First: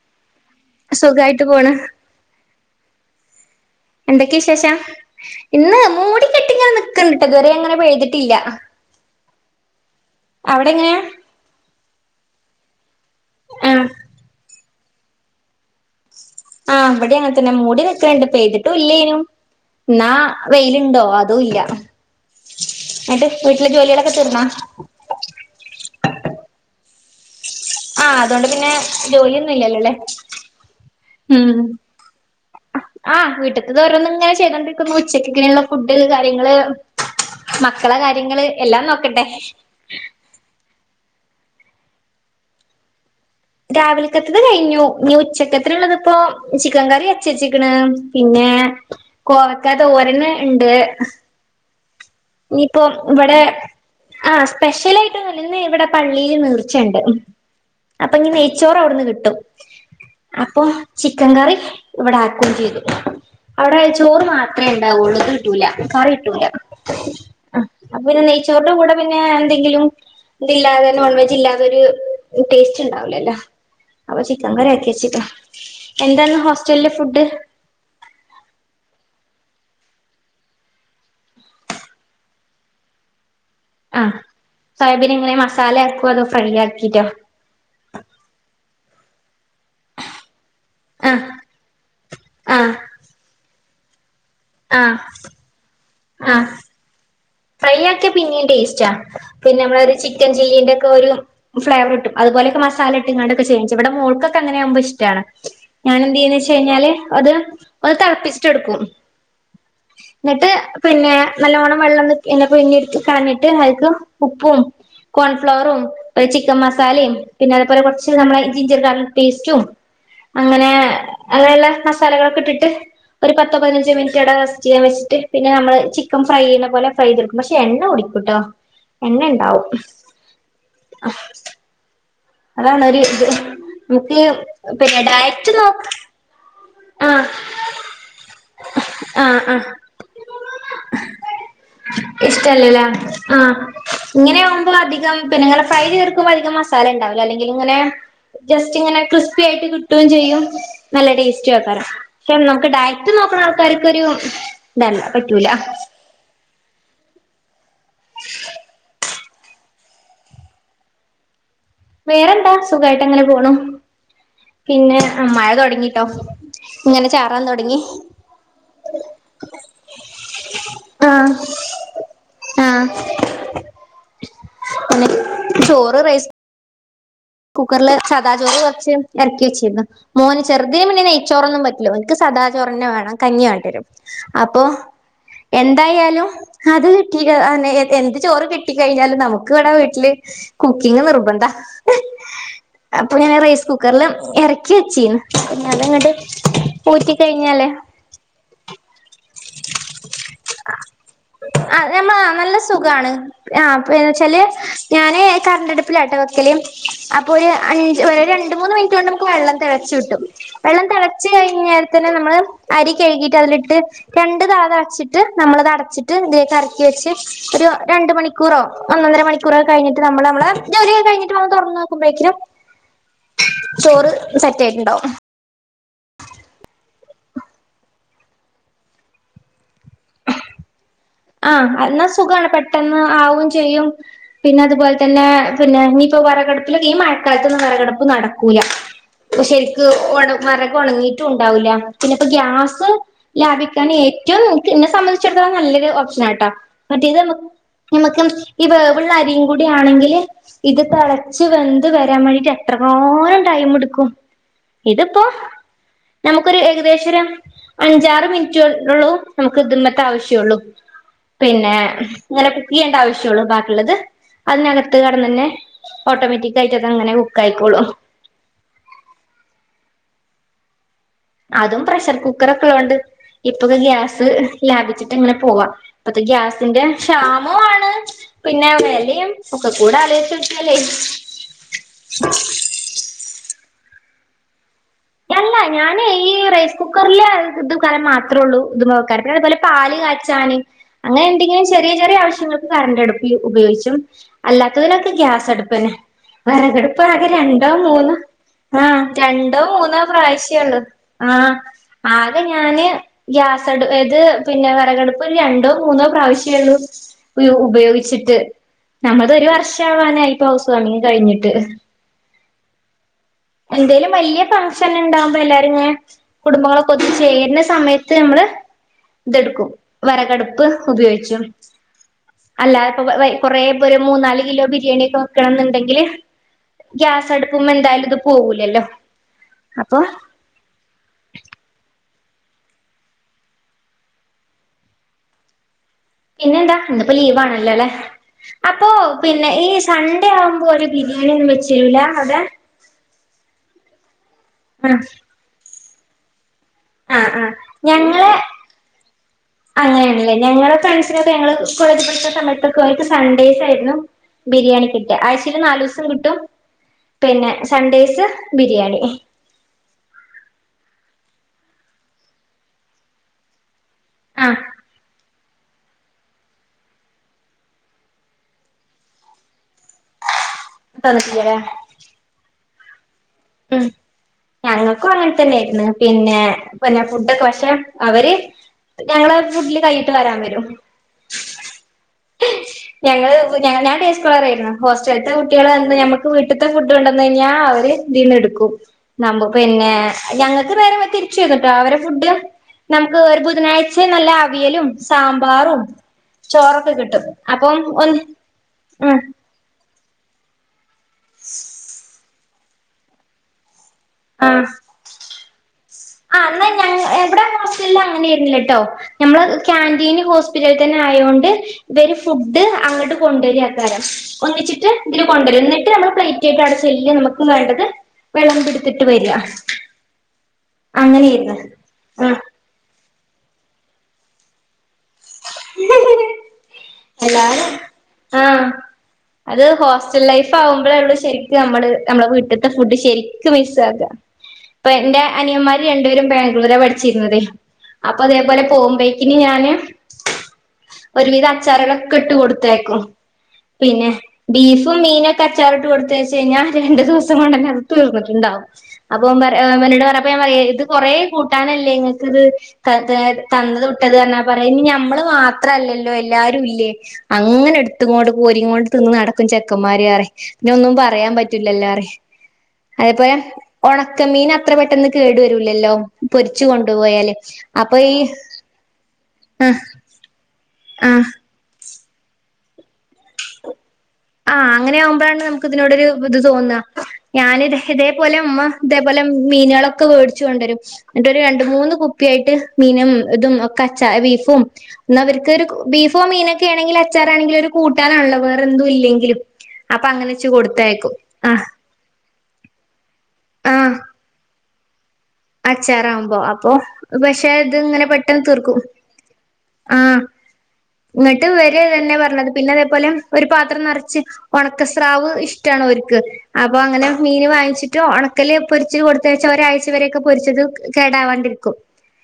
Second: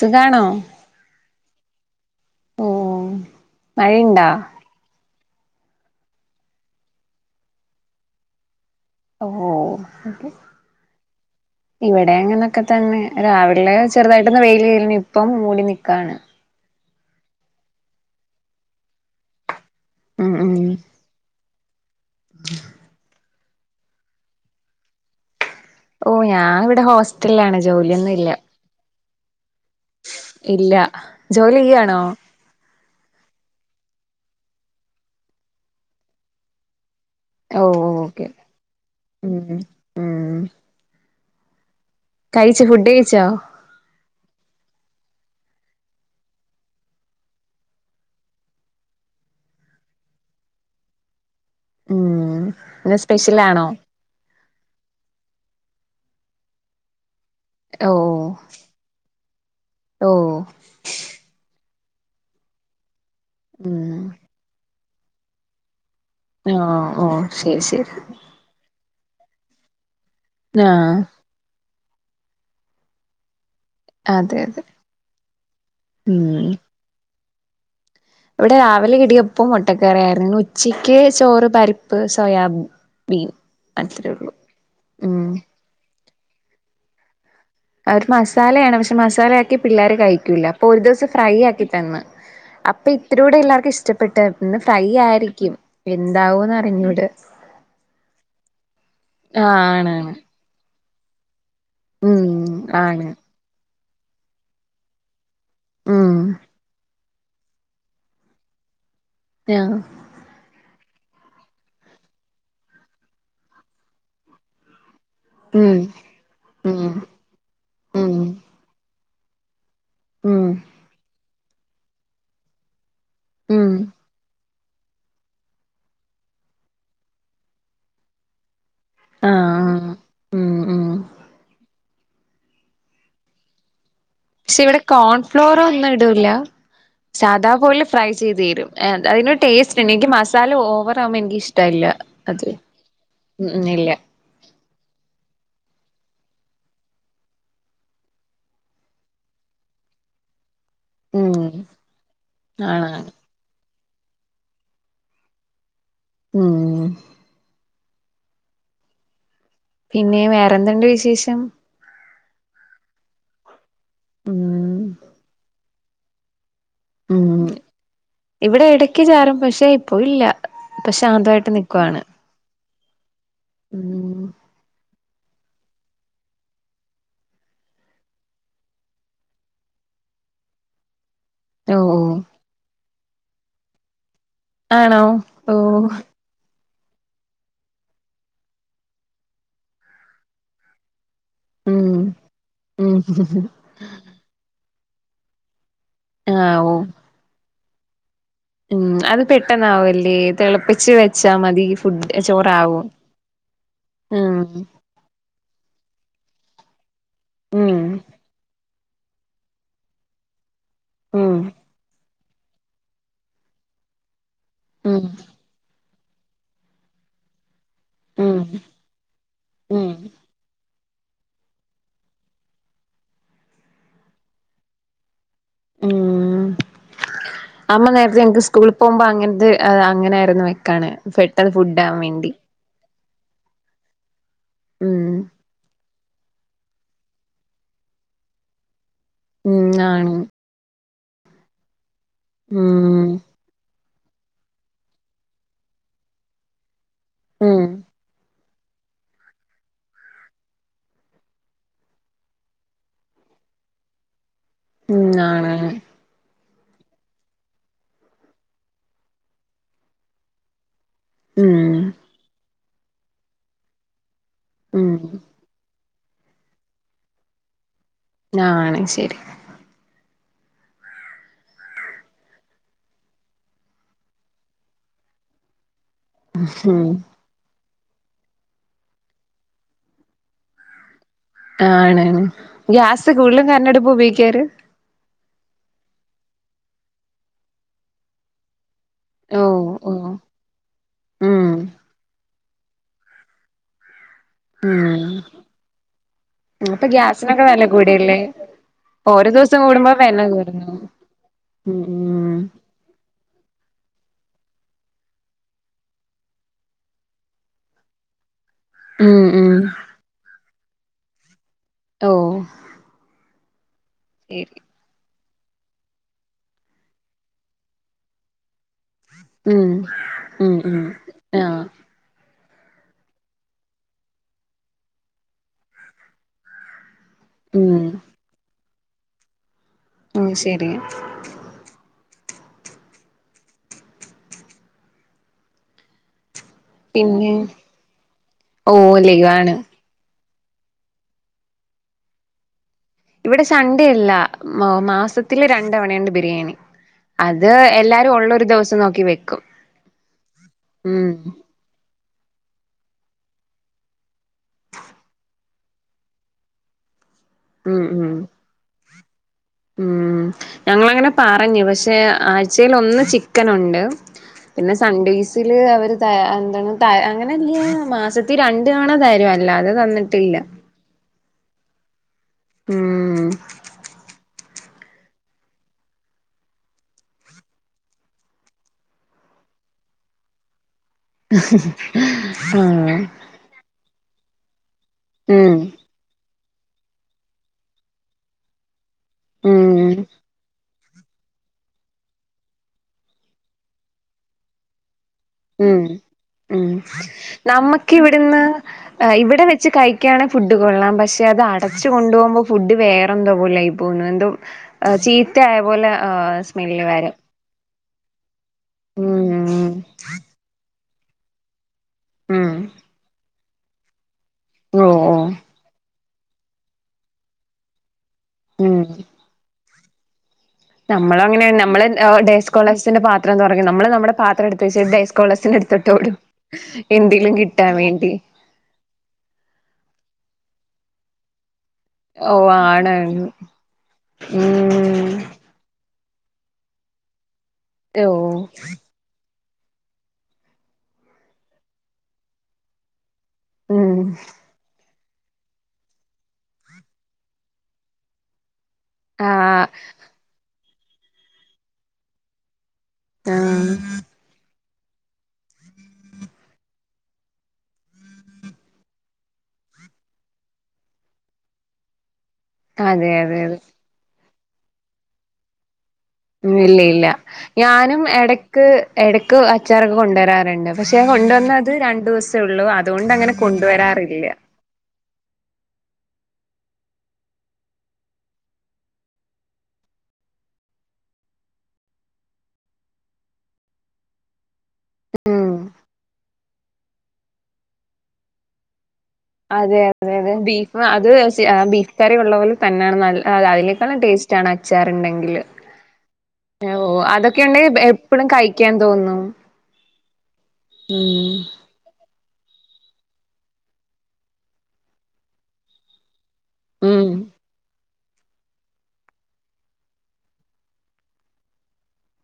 സുകാണോ സുഖായിട്ട് പോണ് ഓ മഴയുണ്ടാ എന്തൊക്കെ ശേഷം ഇന്ന് മൂടി കെട്ടി ഇങ്ങനെ നിക്കുന്നുട്ടോ ഇതുവരെ അങ്ങനെ പെയ്തിട്ടില്ല ഓ അവിടെ എങ്ങനെയാ ഇവിടെ അങ്ങനൊക്കെ തന്നെ രാവിലെ ആഹ് ചെറുതായിട്ടന്ന് വെയില് ന്നെ ഇപ്പം മൂടി കാണ ആ ഇവിടെ അങ്ങനെ തന്നെ മൂടി നിക്കണ്ട് പെയ്തിട്ടും ഇല്ലേനും എന്നാ ഉം വെയിലുണ്ടോ അതും ഇല്ല ഉം ട്ട് വീട്ടിലെ ജോലികളൊക്കെ തീർന്നാ ഓ ഞാൻ ഇവിടെ ഹോസ്റ്റലില ആണ് ജോലിയൊന്നും ഇല്ല ജോലി ഇല്ല ജോലി ചെയ്യാണോ ആ വീട്ട്ത്ത തോരോന്ന ഇങ്ങനെ ചെയ്തോണ്ടിരിക്കുന്നു ഉച്ചക്ക ഇങ്ങനെയുള്ള ഫുഡ് കാര്യങ്ങള് ഓ മക്കളെ ഓക്കെ കാര്യങ്ങള് എല്ലാം നോക്കണ്ടെ ഉം കഴിച്ച ഫുഡ് കഴിച്ചോ രാവിലക്കത്തത് കഴിഞ്ഞു നീ ഉച്ചക്കത്തള്ളതിപ്പോ ചിക്കൻ കറി വച്ചച്ചിക്കണ് പിന്നെ കോവക്ക തോരന് ഉണ്ട് ഉം ഇനിയിപ്പോ ഇന്ന് ഇവിടെ സ്പെഷ്യലാണോ ആ സ്പെഷ്യല ന്ന് ഇവിടെ പള്ളിൽ നീർച്ചണ്ട് ഓ അപ്പൊ ഇഞ്ഞി നെയ്ച്ചോറ് അവിടുന്ന് കിട്ടും ഓ അപ്പൊ ചിക്കൻ കറി ഇവിടെ ആക്കുകയും ചെയ്തു അവിടെ ഉം ചോറ് മാത്രേ ഒളതുത്തിട്ടൂല കറിയിട്ടൂല്ല ഓ ഓ ശരി ശരി ടെ കൂടെ പിന്നെ എന്തെങ്കിലും ആ ഇതില്ലാതെ നോൺവെജ് ഇല്ലാതൊരു ടേസ്റ്റ് ഉണ്ടാവലല്ലോ അപ്പൊ അതെ ചിക്കൻ അതെ കറിയാക്കി വച്ചിട്ടുണ്ട് എന്താണ് ഉം ഹോസ്റ്റലിലെ ഫുഡ് ഇവിടെ രാവിലെ ഇടിയപ്പോ മുട്ടക്കറി ആയിരുന്നു ഉച്ചയ്ക്ക് ചോറ് പരിപ്പ് സോയാബ ബീൻ ആ സോയാബീൻ എങ്ങനെ മസാല ആക്കുവ അതോ ഫ്രൈ ആക്കും വിറ്റ അവര് മസാലയാണ് പക്ഷെ മസാലയാക്കി പിള്ളേര് കഴിക്കൂല്ല അപ്പൊ ഒരു ദിവസം ആഹ് ഫ്രൈ ആക്കി തന്ന് ആഹ് അപ്പൊ ഇത്രൂടെ എല്ലാവർക്കും ഇഷ്ടം ട്ട് പിന്ന് ഫ്രൈ ആഹ് ആയിരിക്കും ആഹ് എന്താവൂന്ന് അറിഞ്ഞൂട ഫ്രൈ ആക്കിയ പിന്നെയും ടേസ്റ്റാ ആഹ് പിന്നെ നമ്മള ഒരു ആണാണ് ചിക്കൻ ചില്ലീന്റെ കോരും ഫ്ളേവർ ഇട്ടും ഉം അതുപോലൊക്കെ മസാല ആണ് ഇട്ട്ങ്ങാണ്ടൊക്കെ ചെയ് ഇവിടെ മോൾക്കൊക്കെ അങ്ങനെയാവുമ്പൊ ഇഷ്ടാണ് ഉം ഞാനെന്തിയ്യുന്ന് വെച്ച് കഴിഞ്ഞാല് അത് ഒന്ന് തളപ്പിച്ചിട്ട് എടുക്കും ആഹ് ഇന്ന്ട്ട് പിന്നെ നല്ലോണം വെള്ളം നി എന്നെ പിഴിഞ്ഞിട്ത്ത് കളഞ്ഞിട്ട് അയ്ക്ക് ഉപ്പും ഉം കോൺഫ്ലോറും പ്പ ചിക്കൻ ഉം മസാലിം പിന്നെ അതുപോലെ കൊറച്ച് ഉം നമ്മള ജിഞ്ചർ ഗാർലിക് പേസ്റ്റും ഉം അങ്ങനെ അതെല്ലാ മസാലകളൊക്കെ ഇട്ടിട്ട് ഒരു പത്തോ ഉം പതിനഞ്ചോ മിനിറ്റടേസ് റ്റിയാൻ വെച്ചിട്ട് പിന്നെ നമ്മള് ചിക്കൻ ഫ്രൈ ചെയ്യ്ണ പോലെ ഫ്രൈത്ടുക്കും പക്ഷെ എണ്ണ കുടിക്കൂട്ടോ എണ്ണ ആഹ് ഇണ്ടാവും ആഹ് ഉം ഉം അതാണൊരു ഇത് നമുക്ക് പക്ഷെ ഇവിടെ പിന്നെ ഡയറ്റ് കോൺഫ്ലോറ് നോക്ക ഒന്നും ഇടൂല ആഹ് സാദാ പോലെ ഫ്രൈ ചെയ്തേരും അതിനൊരു ആഹ് ആഹ് ടേസ്റ്റ് ഇണ്ട് എനിക്ക് മസാല ഓവറ ആവുമ്പോ എനിക്ക് ഇഷ്ടൊല്ല്യ അത്രിം ഇഷ്ടല്ലല്ലേ ഉം ഇല്ല്യ നിങ്ങള് ഫ്രൈ ചെയ്ത്ട്ക്കുമ്പോ അധികം മസാല ഉണ്ടാവൂല അല്ലെങ്കി ഇങ്ങനെ ജസ്റ്റ് ഇങ്ങനെ ക്രിസ്പി ആയിട്ട് കിട്ടും ചെയ്യും നല്ല ഉം ടേസ് കാരം ക്ഷേ നമുക്ക് ആണ് ഡയറ്റ് നോക്കണ ആൾക്കാര് കൊരു ഇതല്ല പറ്റൂല ഉം പിന്നെ വേറെന്തണ്ട് വിശേഷം വേറെന്താ സുഖായിട്ട് അങ്ങനെ പോണു ഉം പിന്നെ ആ മഴ തൊടങ്ങി [unintelligible] ഉം ഇവിടെ എടക്ക് ചാറും പക്ഷെ ഇപ്പൊ ഇല്ല ഇപ്പ ശാന്തവായിട്ട് നിക്കുവാണ് ആ മ് പിന്നെ ചോറ് റൈസ് കുക്കർല് സാതാ ചോറ് കൊർച്ച് എർക്കി വെച്ചീന്നു മോന് ചെർതിന് പിന്നെ നെയ് ചോറൊന്നും ഓ പറ്റില ഓ ഓൽക്ക് സദാ ചോറെന്നെ വേണം. കഞ്ഞിയാണ്ടരും അപ്പൊ ആണോ ഓ എന്തായാലും അത് കിട്ടീട്ട് അ പിന്നെ എന്ത് ചോറ് കിട്ടി കഴിഞ്ഞാലും നമുക്ക് ഇവടെ വീട്ടില് കുക്കിംഗ് നിർ [unintelligible] ഉം ഉം അപ്പൊ ഞാൻ റൈസ് കുക്കറില് എറ [unintelligible] അതങ്ങട്ട് ആഹ് ഊറ്റി കഴിഞ്ഞാലെ മ്മ് അത് പെട്ടെന്നാവല്ലേ തിളപ്പിച്ച് വെച്ചാ മതി ആഹ് നമ്മൾ ഫുഡ് ആ നല്ല ചോറാവും സുഖാണ് ആ പിന്നെ ഉം വെച്ചാല് ഞാന് കണ്ടാ അടുപ്പിലാട്ട വെക്കല് അപ്പൊ ഒര് ഉം അഞ്ച് ഒര് രണ്ട് മൂന്ന് മിനിറ്റോണ്ട് വെള്ളം തെളച്ച് കിട്ടും വെള്ളം തെളച്ച് ഉം കഴിഞ്ഞാ [unintelligible] നമ്മള് അരി കഴികീട്ട് അതിലിട്ട് രണ്ട് തള ഉം തളച്ചിട്ട് നമ്മളത് അടച്ചിട്ട് ഇതിലേകറക്കി വെച്ച് ഒരു രണ്ട് ഉം മണിക്കൂറോ ഒന്നൊന്നര മണിക്കൂറോക്കെ ഉം കഴിഞ്ട്ട് നമ്മള് നമ്മള് ജോലിയൊകെ കഴിഞ്ട്ട് വന്ന് തൊറന്നു നോക്കുമ്പോഴേക്ക്നും ചോറ് സെറ്റ് ആയിട്ട്ണ്ടാവും മ്മ് അമ്മ നേരത്തെ എനിക്ക് സ്കൂളിൽ പോകുമ്പോ അങ്ങൻത്ത് അങ്ങനെ ആയിരുന്നു വെക്കാണ് ആ പെട്ടെന്ന് ഫുഡ് ആവാൻ അന്നാ വേണ്ടി സുഖാണ് പെട്ടെന്ന് ആവും ചെയ്യും പിന്നെ അതുപോലെ ഉം തന്നെ പിന്നെ വെറകടുപ്പില് ഈ മഴ കാലത്തൊന്നും വെറകടുപ്പ് നടക്കൂല ഉം ശരിക്ക് ആണ് വെറക് ഒണങ്ങിട്ടുംണ്ടാവൂല്ല പിന്നെപ്പ ഗ്യാസ് ഉം ലാഭിക ഏറ്റവും ഇന്നെ സംഭന്തിചെട്ത്തോളം നല്ലൊരു നാട്ട മറ്റേത് ഉം [unintelligible] ഈ വേവ്ള്ള അരിം കൂടിയാണെങ്കില് ഇത് തെളച്ച് വെന്ത് വരാൻ വെണ്ടീട്ട് എത്രറങ്ങാനും ടൈമെട്ക്കും ഉം ഇത്പ്പോ ആണ് ക്കൊരു ഏകദേശം ഒരു അഞ്ചാറ് മിനിറ്റേ ഒള്ളു നമുക്ക് ഇത്മ്മത്തെ ആവശ്യം ഒള്ളു പിന്നെ ഉം ഇങ്ങനേ ഈ രണ്ട് ആവശ്യേള്ളു ബാക്കിള്ളത് ഉം അതിനകത്ത് കടന്നനേ ഓട്ടോമേറ്റിക് ആയിട്ട് അത് അങ്ങനെ ഹുക്ക് ആയിക്കോളും ആണ്‌ ശരി അതും പ്രഷർ കുക്കർ ഒക്കെ ള്ളോണ്ട് ഇപ്പൊക്കെ ഗ്യാസ് ലാഭിച്ചിട്ട് ഇങ്ങനെ പോവാ ഇപ്പത്തെ ഗ്യാസിന്റെ ഉം ക്ഷാമും ആണ്‌ ണ് പിന്നെ വെലയും ഒക്കെ കൂടെ ആലോചിച്ച് നോക്കിയാലെ ആണ് ഗ്യാസ് കൂടുതലും കരണ്ടടുപ്പ് ഉപയോഗി ക്കാറ് അല്ല ഞാന് ഈ റൈസ് കുക്കറിലെ ഇത് കലം മാത്രേ ഉള്ളൂ ത് മ വെക്ക ഓ അതുപോലെ ഓ പാല് കാച്ചാന് അങ്ങനെ ഉം എന്തെങ്കിലും ചെറിയ ചെറിയ ആവശ്യങ്ങൾ കരണ്ടടുപ്പ് ഉപയോഗിച്ചും ഉം അല്ലാത്തതിനൊക്കെ ഗ്യാസടുപ്പെന്നെ അപ്പൊ വിറകടുപ്പ് ആകെ ഗ്യാസിനൊക്കെ വില രണ്ടോ മൂന്നോ കൂടിയല്ലേ ആഹ് ഓരോ രണ്ടോ ദിവസം കൂടുമ്പോ മൂന്ന് വില പ്രാവിശ്യേ കൂടുന്നു ഉള്ളൂ ആഹ് ഉം ഉം ആകെ ഞാന് ഗ്യാസ് [unintelligible] എത് പിന്നെ വിറകടുപ്പ് ഒരു രണ്ടോ മൂന്നോ പ്രാവശ്യേ ഇള്ളൂ ഉപയോഗിച്ചിട്ട് ഉം നമ്മളത് ഒരു ഉം വർഷം ആവാനായിപ്പോ ഹൗസ്‌ സ്‌ വാണിങ്ങ് കഴിഞ്ഞിട്ട് ഓ എന്തേലും വലിയ ശരി ഫങ്ങ് ഇണ്ടാവമ്പം എല്ലാരുങ്ങനെ കുടുംബങ്ങളൊക്കെ ഒത്ത് ചേര്ണ സമയത്ത് ഞമ്മള് ഇതെടുക്കും ഉം ഉം വെറകടുപ്പ് ഉം ഉപയോഗിച്ചും ആഹ് അല്ല ഇപ്പൊ വയ് കൊറേ ഇപ്പൊരു മൂന്നാല് കിലോ ബിരിയാണി ഒക്കെ വെക്കണംന്ന്ണ്ടെങ്കില് ഗ്യാസ്‌ അടുപ്പുമ്മ എന്തായാലും ഇത് പോകൂലല്ലോ അപ്പൊ ഓ ശരി പിന്നെ എന്താ ഇന്നിപ്പോ പിന്നെ ലീവ് ആണല്ലോല്ലെ ഓ അപ്പൊ പിന്നെ ലീവാണ് ഈ സൺ [unintelligible] ആവുമ്പോ ഒരു ബിരിയാണി ഒന്നും വെച്ചെരൂല അടെ ഇവിടെ സൺ‌ഡേ ഇല്ല മൗ മാസത്തിലെ രണ്ട് ണ്ട് തവണണ്ട് ബിരിയാണി ആ ആഹ് അത് എല്ലാരും ഞങ്ങളെ ഉള്ളൊരു ദിവസം നോക്കി വെക്കും അങ്ങനെല്ല ഞങ്ങള് ഉം ഫ്രണ്ട്സിനൊക്കെ ഞങ്ങള് കോളേജ് [unintelligible] സമയത്തൊക്കെ ഓര്ക്ക്‌ സൺഡേയ്സ് ആയിരുന്നു ബിരിയാണി കിട്ടാ ആഴ്ചേല് നാലുസം കിട്ടും പിന്നെ ഉം ഉം സൺഡേയ്സ് ബിരിയാണി ഉം ഞങ്ങളങ്ങനെ പറഞ്ഞു പഷേ ആഴ്ചയിൽ ഒന്ന് ചിക്കനുണ്ട് ആഹ് പിന്നെ സൺഡേയ്സില് അവര് ത എന്താണ് ത അങ്ങനെല്ല മാസത്തി രണ്ട് വണ തരുഅല്ലെ അത് തന്നിട്ടില്ല തന്നിട്ടില്ലല്ലേ ഉം ഉം ഞങ്ങക്കു അങ്ങൻ തന്നെയിര്ന്നു പിന്നെ പിന്നെ ഫുഡൊക്കെ പക്ഷെ അവര് ഞങ്ങളെ ഫുഡില് കയ്യിട്ട് വാരാൻ വരും ആഹ് [unintelligible] ഹോസ്റ്റൽത്തെ ഉം കുട്ടിയാള് റിമ്പം നമ്മക്ക് വി ഇട്‌ത്തെ ഫുഡ്‌ണ്ടൊന്നയ്ഞ്ഞാ അവര്. തിന്ന് ഇട്ക്കും [unintelligible] ഉം പിന്നെ ഞങ്ങക്ക് നേരെ വ തിരിച്ചന്ന്ട്ടോ അവരെ ഫുഡ് നമുക്ക് ഒരു ബുധനാഴ്ച നല്ല അവിയലും സാമ്പാറും ഉം ഉം ചോറൊക്കെ കിട്ടും അപ്പം നമ്മക്ക് ഒന്ന് ഇവിട്ന്ന് ഉം ഇവിടെ വെച്ച് കഴി ക്കാണേ ഫുഡ് കൊള്ളാം. പ ക്ഷേ അത് അടച്ച് കൊണ്ടോമ്പൊ ഫുഡ് വേറെന്തോ പോലെയ് ആഹ് [unintelligible] ചീത്തായ പോലെ ആ ന്നാ സ്മെല്ല് ഞങ്ങ വരും എവിടെണ്ടാവും? എല്ലാ അങ്ങെനെ ആയിര്ന്നില്ല. ട്ടോ നമ്മളെ ഉം കാന്റീന് ഹോസ്പിറ്റല തന്നെ ആയോണ്ട് ഇവര് ഉം ഫുഡ് അങ്ങട്ട് കൊണ്ടരാ തരം. ഓ ഒന്നിച്ചിട്ട് ഓ ഇതില് കൊണ്ടരും. ന്നിട്ട് അമ്മൾ പ്ലേറ്റ് ആയിട്ട് അവ്ടെ ചെല്ലാ നമ്മക്ക് വേണ്ടത് വിളമ്പിട്ത്തിട്ട് വരാ. നമ്മളങ്ങനെ നമ്മള് ഏഹ് ആ ഡേ സ്കോളെഴ്‌സ്ന്റെ പാ ത്രം തൊറെക്കും നമ്മൾ നമ്മടെ പാത്ര എടുത്തുവെച്ച് ഡേസ് കോളേഴ്‌സ്ന്റെ അടുത്തോട്ട് ഓടും, എല്ലാരും ആഹ് അത് ഹോസ്റ്റൽ ലൈ പ്പാവുമ്പളേള്ളു ശരി [unintelligible] നമ്മള് നമ്മളെ ഓ വീട്ട്ത്തെ ആണ് ഫുഡ്‌ ശെരിക്ക് മിസ്സ്‌ ആക. ഇപ്പ ഉം എന്റെ അനിയന്മാര് രണ്ടുപേരും ബാംഗ്ലൂരാ പഠിച്ചിരുന്നതേ. ഓ അപ്പൊ അതേപോലെ പോകുമ്പേക്ക് ഇനി ഞാന് ഒരുവിധ ചരളൊക്കെ ഇട്ട് കൊടുത്തയക്കോ ഉം പിന്നെ ബീഫ് ഇപ്പ മീനൊക്ക അച്ചാറിട്ട് കൊടുത്തുയച്ച് കഴിഞ്ഞാ രണ്ട് ദിവസം കൊണ്ട് അത് തീർന്നിട്ടുണ്ടാവും അപ്പൊ ഓൻ പറയ ആഹ് വല്ല്യതാണ് ഞാൻ പറയേ ഇത് കൊറ കൂട്ടാനല്ലേ ങ്ങക്കിത് ത തേ ആഹ് തന്നത് വിട്ടത് തന്നേ പറയ് ഇഞ്ഞി ഞമ്മള് മാത്രല്ലല്ലോ അയി എല്ലാരും ഇല്ലേ അങ്ങനെ എടുത്ത് കോട് കോരിങ്ങോണ്ട് തിന്ന് നടക്കും ചെക്കന്മാര് അറിം ഇഞ്ഞ് ഒന്നും പറയാൻ പറ്റൂല്ലല്ലോ അറിം അതെ അതെ അയപ്പോയ അതെ ഓട ക മീന അത്ര പെട്ടെന്ന് കേടു വരൂലല്ലോ ഉ പൊരിച്ചു ഇല്ല ഇല്ല കൊണ്ടുപോയാല് അപ്പൊ ഞാനും ഈ എടക്ക് എട ക്ക്‌ ആഹ് അച്ചാറൊക്ക കൊണ്ടുവരാറുണ്ട് പക്ഷെ ആഹ് കൊണ്ടുവന്നത് രണ്ടൂസം ഒള്ളൂ അതോണ്ട അങ്ങനെ കൊണ്ടുവരാറി ആ അങ്ങനെ ആവുമ്പോഴാണ് നമുക്ക് ഇതിനോടൊരു ഇത് തോന്ന ഞൻ ഇത് ഇതേപോലെ ഉമ്മ ഇതേപോലെ മീനളൊക്കെ വേടിച്ചു കൊണ്ടരും എന്നിട്ടരു രണ്ട് മൂന്ന് കുപ്പിയായിട്ട് മീനും ഇതും ഒക്ക അച്ച ബീഫും ന്ന അവര് ഉം കേര് ബീഫോ മീനൊ കേണെങ്കിലച്ചാറാണങ്കിലും ഒരു കൂട്ടാനാണല്ലോ വേറെ എന്തും ഇല്ല അതെ അതെ അതെ ബീഫ് അത് സി ആഹ് ബീഫ് കറി ഉള്ള പോലെ തന്നെയാണ് നല്ല അ ആഹ് അതിനേകാളും ടേസ്റ്റ് ആണ് ആ അച്ചാറ്ണ്ടെങ്കി അച്ചാറാവുമ്പോ അപ്പൊ അതൊക്കെ പക്ഷെ ഇത് ഉണ്ടെങ്കിൽ ഇങ്ങനെ എപ്പഴും പെട്ടന്ന് കഴിക്കാൻ തീർക്കും തോന്നും ആ ഉം ഇങ്ങട്ട് വര തന്നെ പറഞ്ഞത് പിന്നതേ പോലെ ഒരു പാത്രം നറച്ച് ഒണക്കസ്രാവ് ഇഷ്ടാണ് ഓര്ക്ക് അപ്പൊ അങ്ങനെ ഉം മീന് വാങ്ങിച്ചിട്ട് ഉണക്കല് പൊരിച്ച് കൊടുത്തയച്ച ഒരാഴ്ച വരേക്കെ പൊരിച്ചത് കേടാവാണ്ടിരിക്കും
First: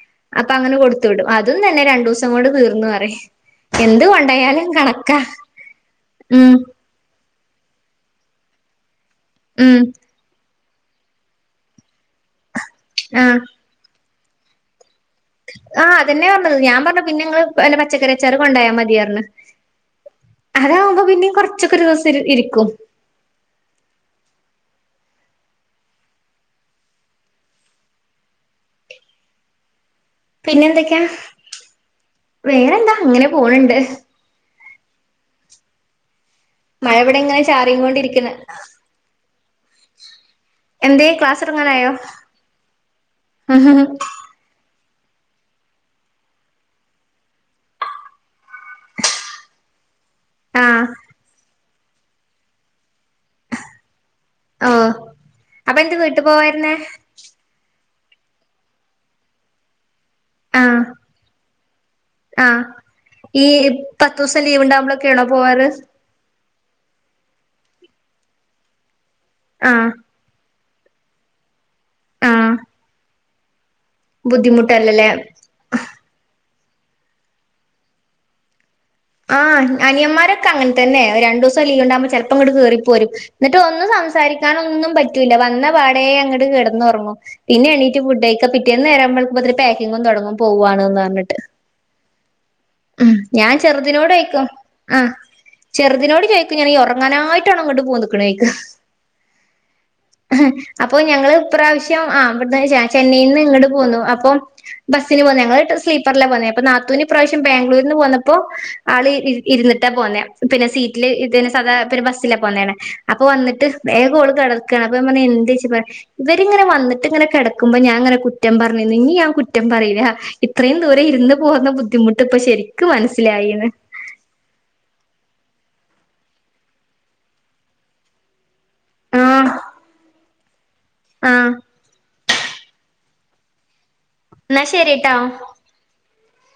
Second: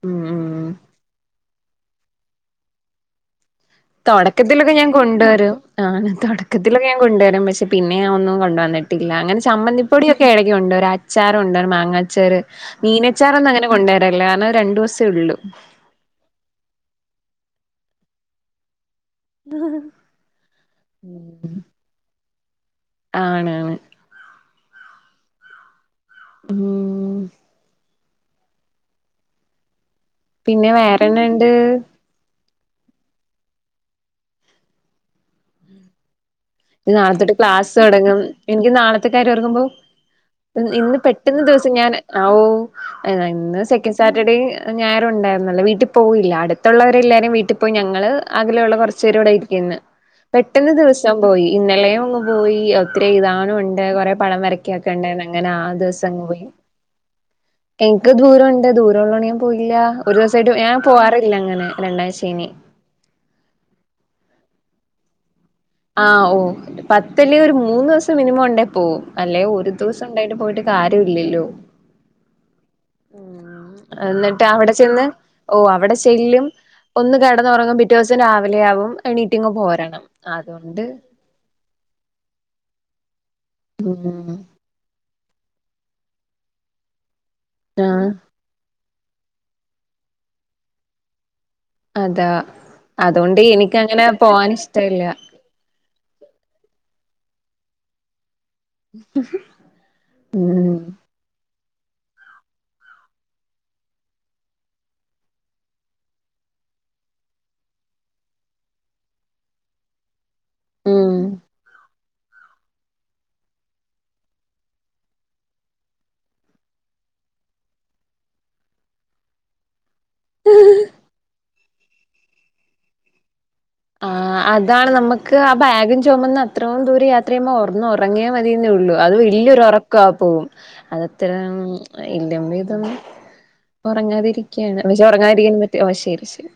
ഉം അപ്പ ഉം അങ്ങനെ കൊടുത്തു വിടും ആ അതും നല്ല രണ്ടൂസം കൊണ്ട് തീർന്നു അ റിം തൊടക്കത്തിലൊക്ക ഞാൻ കൊണ്ടുവരും ഞാനും ഉം തൊടക്കത്തിലൊക്കെ ഞാൻ കൊണ്ടുവരും പക്ഷെ പിന്നെഞാൻ ഒന്നും കൊണ്ടുവന്നി ട്ടില്ല അങ്ങന ഉം ചമ്മന്തിപ്പൊടിയൊക്കെ എള നീ ഉണ്ട് ഒരു അച്ചാറുണ്ട് ഒരു മാങ്ങച്ചാറ് ആഹ് മീനച്ചാറൊന്നും അങ്ങനെ കൊണ്ടാ--ര കല്ല്യാണ രണ്ടൂസ ആഹ് അതെന്നെ പറഞത് ഞാൻ പറ പിന്നെങ്ങള് പച്ചക്കറിച്ചാർകൊണ്ടോയാ മതിയർ അതാവുമ്പോ പിന്നെ കൊറച്ചൊക്കെ ദിവസം ഇ ഇരിക്കും ആണാണ് ഉം പിന്നെ വേറെന്നാ ണ്ട് വേറെന്താ അങ്ങനെ പോണ് ണ്ട് മഴ ഇവിടെ നാളത്തോട്ട് ഇങ്ങനെ ക്ലാസ്സ് ചാറിയും തുടങ്ങും കൊണ്ടിരിക്ക്ണ് എനിക്ക് നാളത്തെ കാര്യം ഓർക്കുമ്പോ ഇന്ന് എന്തേ ക്ലാസ് പെട്ടന്ന് ദിവസം തുടങ്ങാനായോ ഞാൻ ഓ ഇന്ന് സെക്കൻഡ് സാറ്റർഡേ ഞായറും ഉണ്ടായിരുന്നല്ലോ വീട്ടി പോയില്ല അടുത്തുള്ളവരെ എല്ലാരും വീട്ടിൽ പോയി ഞങ്ങള് അകലെയുള്ള കൊറച്ച് പേര് ഇവിടെ ഇരിക്ക്ന്ന് പെട്ടെന്ന് ആഹ് ദിവസം പോയി ഇന്നലെയും അങ്ങ് പോയി ഒത്തിരി എഴ്താനുംണ്ട് കൊറേ പടം ഓ വരക്കാക്കണ്ടെന്ന് അങ്ങനെ ആ അപ്പൊ എന്ത് വീട്ടു ദിവസങ്ങ് പോയി പോവായിരുന്നേ എനിക്ക് ദൂരൊണ്ട് ദൂരം ഉള്ളൊണ്ട് ഞൻ പോയില്ല ഒരു ദിവസായിട്ട് ഞാൻ ആഹ് പോവാറില്ല അങ്ങനെ രണ്ടാശനി ആഹ് ഈ പത്ത് ദിവസം ലീവ് ണ്ടാവുമ്പൊളൊക്കെയാണോ ആഹ് ഓ പ ത്തില് ഒരു മൂന്ന്സം മിനിമം ഉണ്ടേ പോവും അല്ലേ ഒരു ആഹ് ദിവസം ഉണ്ടായിട്ട് പോയിട്ട് ക കരുല്ലല്ലോ ആഹ് എന്നിട്ട് അവിടെ ചെന്ന് ബുദ്ധിമുട്ടല്ലല്ലേ ഓ അവിടെ ചെല്ലും ഒന്ന് കെടന്നുറങ്ങും പിറ്റോസം രാവിലെയാവും ആഹ് അനിയമ്മാരൊ അങ്ങനെ തന്നെ ഒരു രണ്ടൂസം ലീവ്ണ്ടാവുമ്പോ ചെൽപ്പോ ങ്ങട് കേറിപ്പോരും എന്നിട്ട് ഒന്നും ഉം സംസാരിക്കാനൊന്നും പ പറ്റൂല്ല വന്ന പാടയെ അങ്ങോട്ട് കിടന്നൊറങ്ങും പിന്നെണീറ്റ് ആഹ് ഫുഡക്ക പിറ്റേന്ന് നേര വെളുക്കുമ്പോത്തിനും പാക്കിങ്ങും തൊടങ്ങും പോവാണ്ന്ന് പറഞ്ഞിട്ട് അത ഉം ഞാൻ ചെറുതിനോട് ചോയിക്കും ആ ഇഷ്ടല്ല ചെറുതിനോട് ചോയിക്കും ഞാൻ ഈ ഉറങ്ങാനായി ട്ടാണോ ഇങ്ങട്ട് പോന്ന്ക്ക്ണേ ചോ ഉം അപ്പൊ ഞങ്ങള് ഈപ്രാവശ്യം ആഹ് ഇവിട്ന്ന് ചെന്നൈയിന്ന് ഇങ്ങട് പോന്നു അപ്പം ബസിന് പോന്നു ഞങ്ങള് സ്ലീപ്പറിലാ പോന്നെ അപ്പോ നാത്തൂനിപ്രാവ ബാംഗ്ലൂരിൽ നിന്ന് പോന്നപ്പോ ആള് ഇരുന്നിട്ടാ പോന്നേ പിന്നെ സീറ്റില് ഉം ഇതിന് സധാ പിന്നെ ബസ് പോന്നെണ് അപ്പൊ വന്നിട്ട് വേഗം ഓള് കിടക്കയാണ് അപ്പ ഞാൻ പറഞ്ഞ് എന്താെച്ച പറയാ ഇവരിങ്ങനെ വന്നിട്ട് ഇങ്ങനെ കിടക്കുമ്പോ ഞാനിങ്ങനെ കുറ്റം പറഞ്ഞിന് ഇനി ഞാൻ കുറ്റം പറയൂല ഇത്രയും ദൂരെം ഇരുന്ന് പോന്ന ബുദ്ധിമു ബുദ്ധിമുട്ടിപ്പോ ശരിക്കും മനസ്സിലായിന്ന് ആ അതാണ് നമുക്ക് ആ ബാഗും ചുമന്ന് അത്രയും ദൂരെം യാത്ര ചെയ്യുമ്പോ ഒന്നൊറങ്ങിയ മതി ന്നെള്ളു അത് ആഹ് വലിയ ഒരുറക്കമാ പോവും അതത്ര ആ ഇന്റമ്മേഇതൊന്നും എന്നാ ഉറങ്ങാതിരിക്കുകയാണ് പക്ഷെ ശരിട്ടോ ഉറങ്ങാതിരിക്കാനും പറ്റില്ല ഓഹ് ശരി ശരി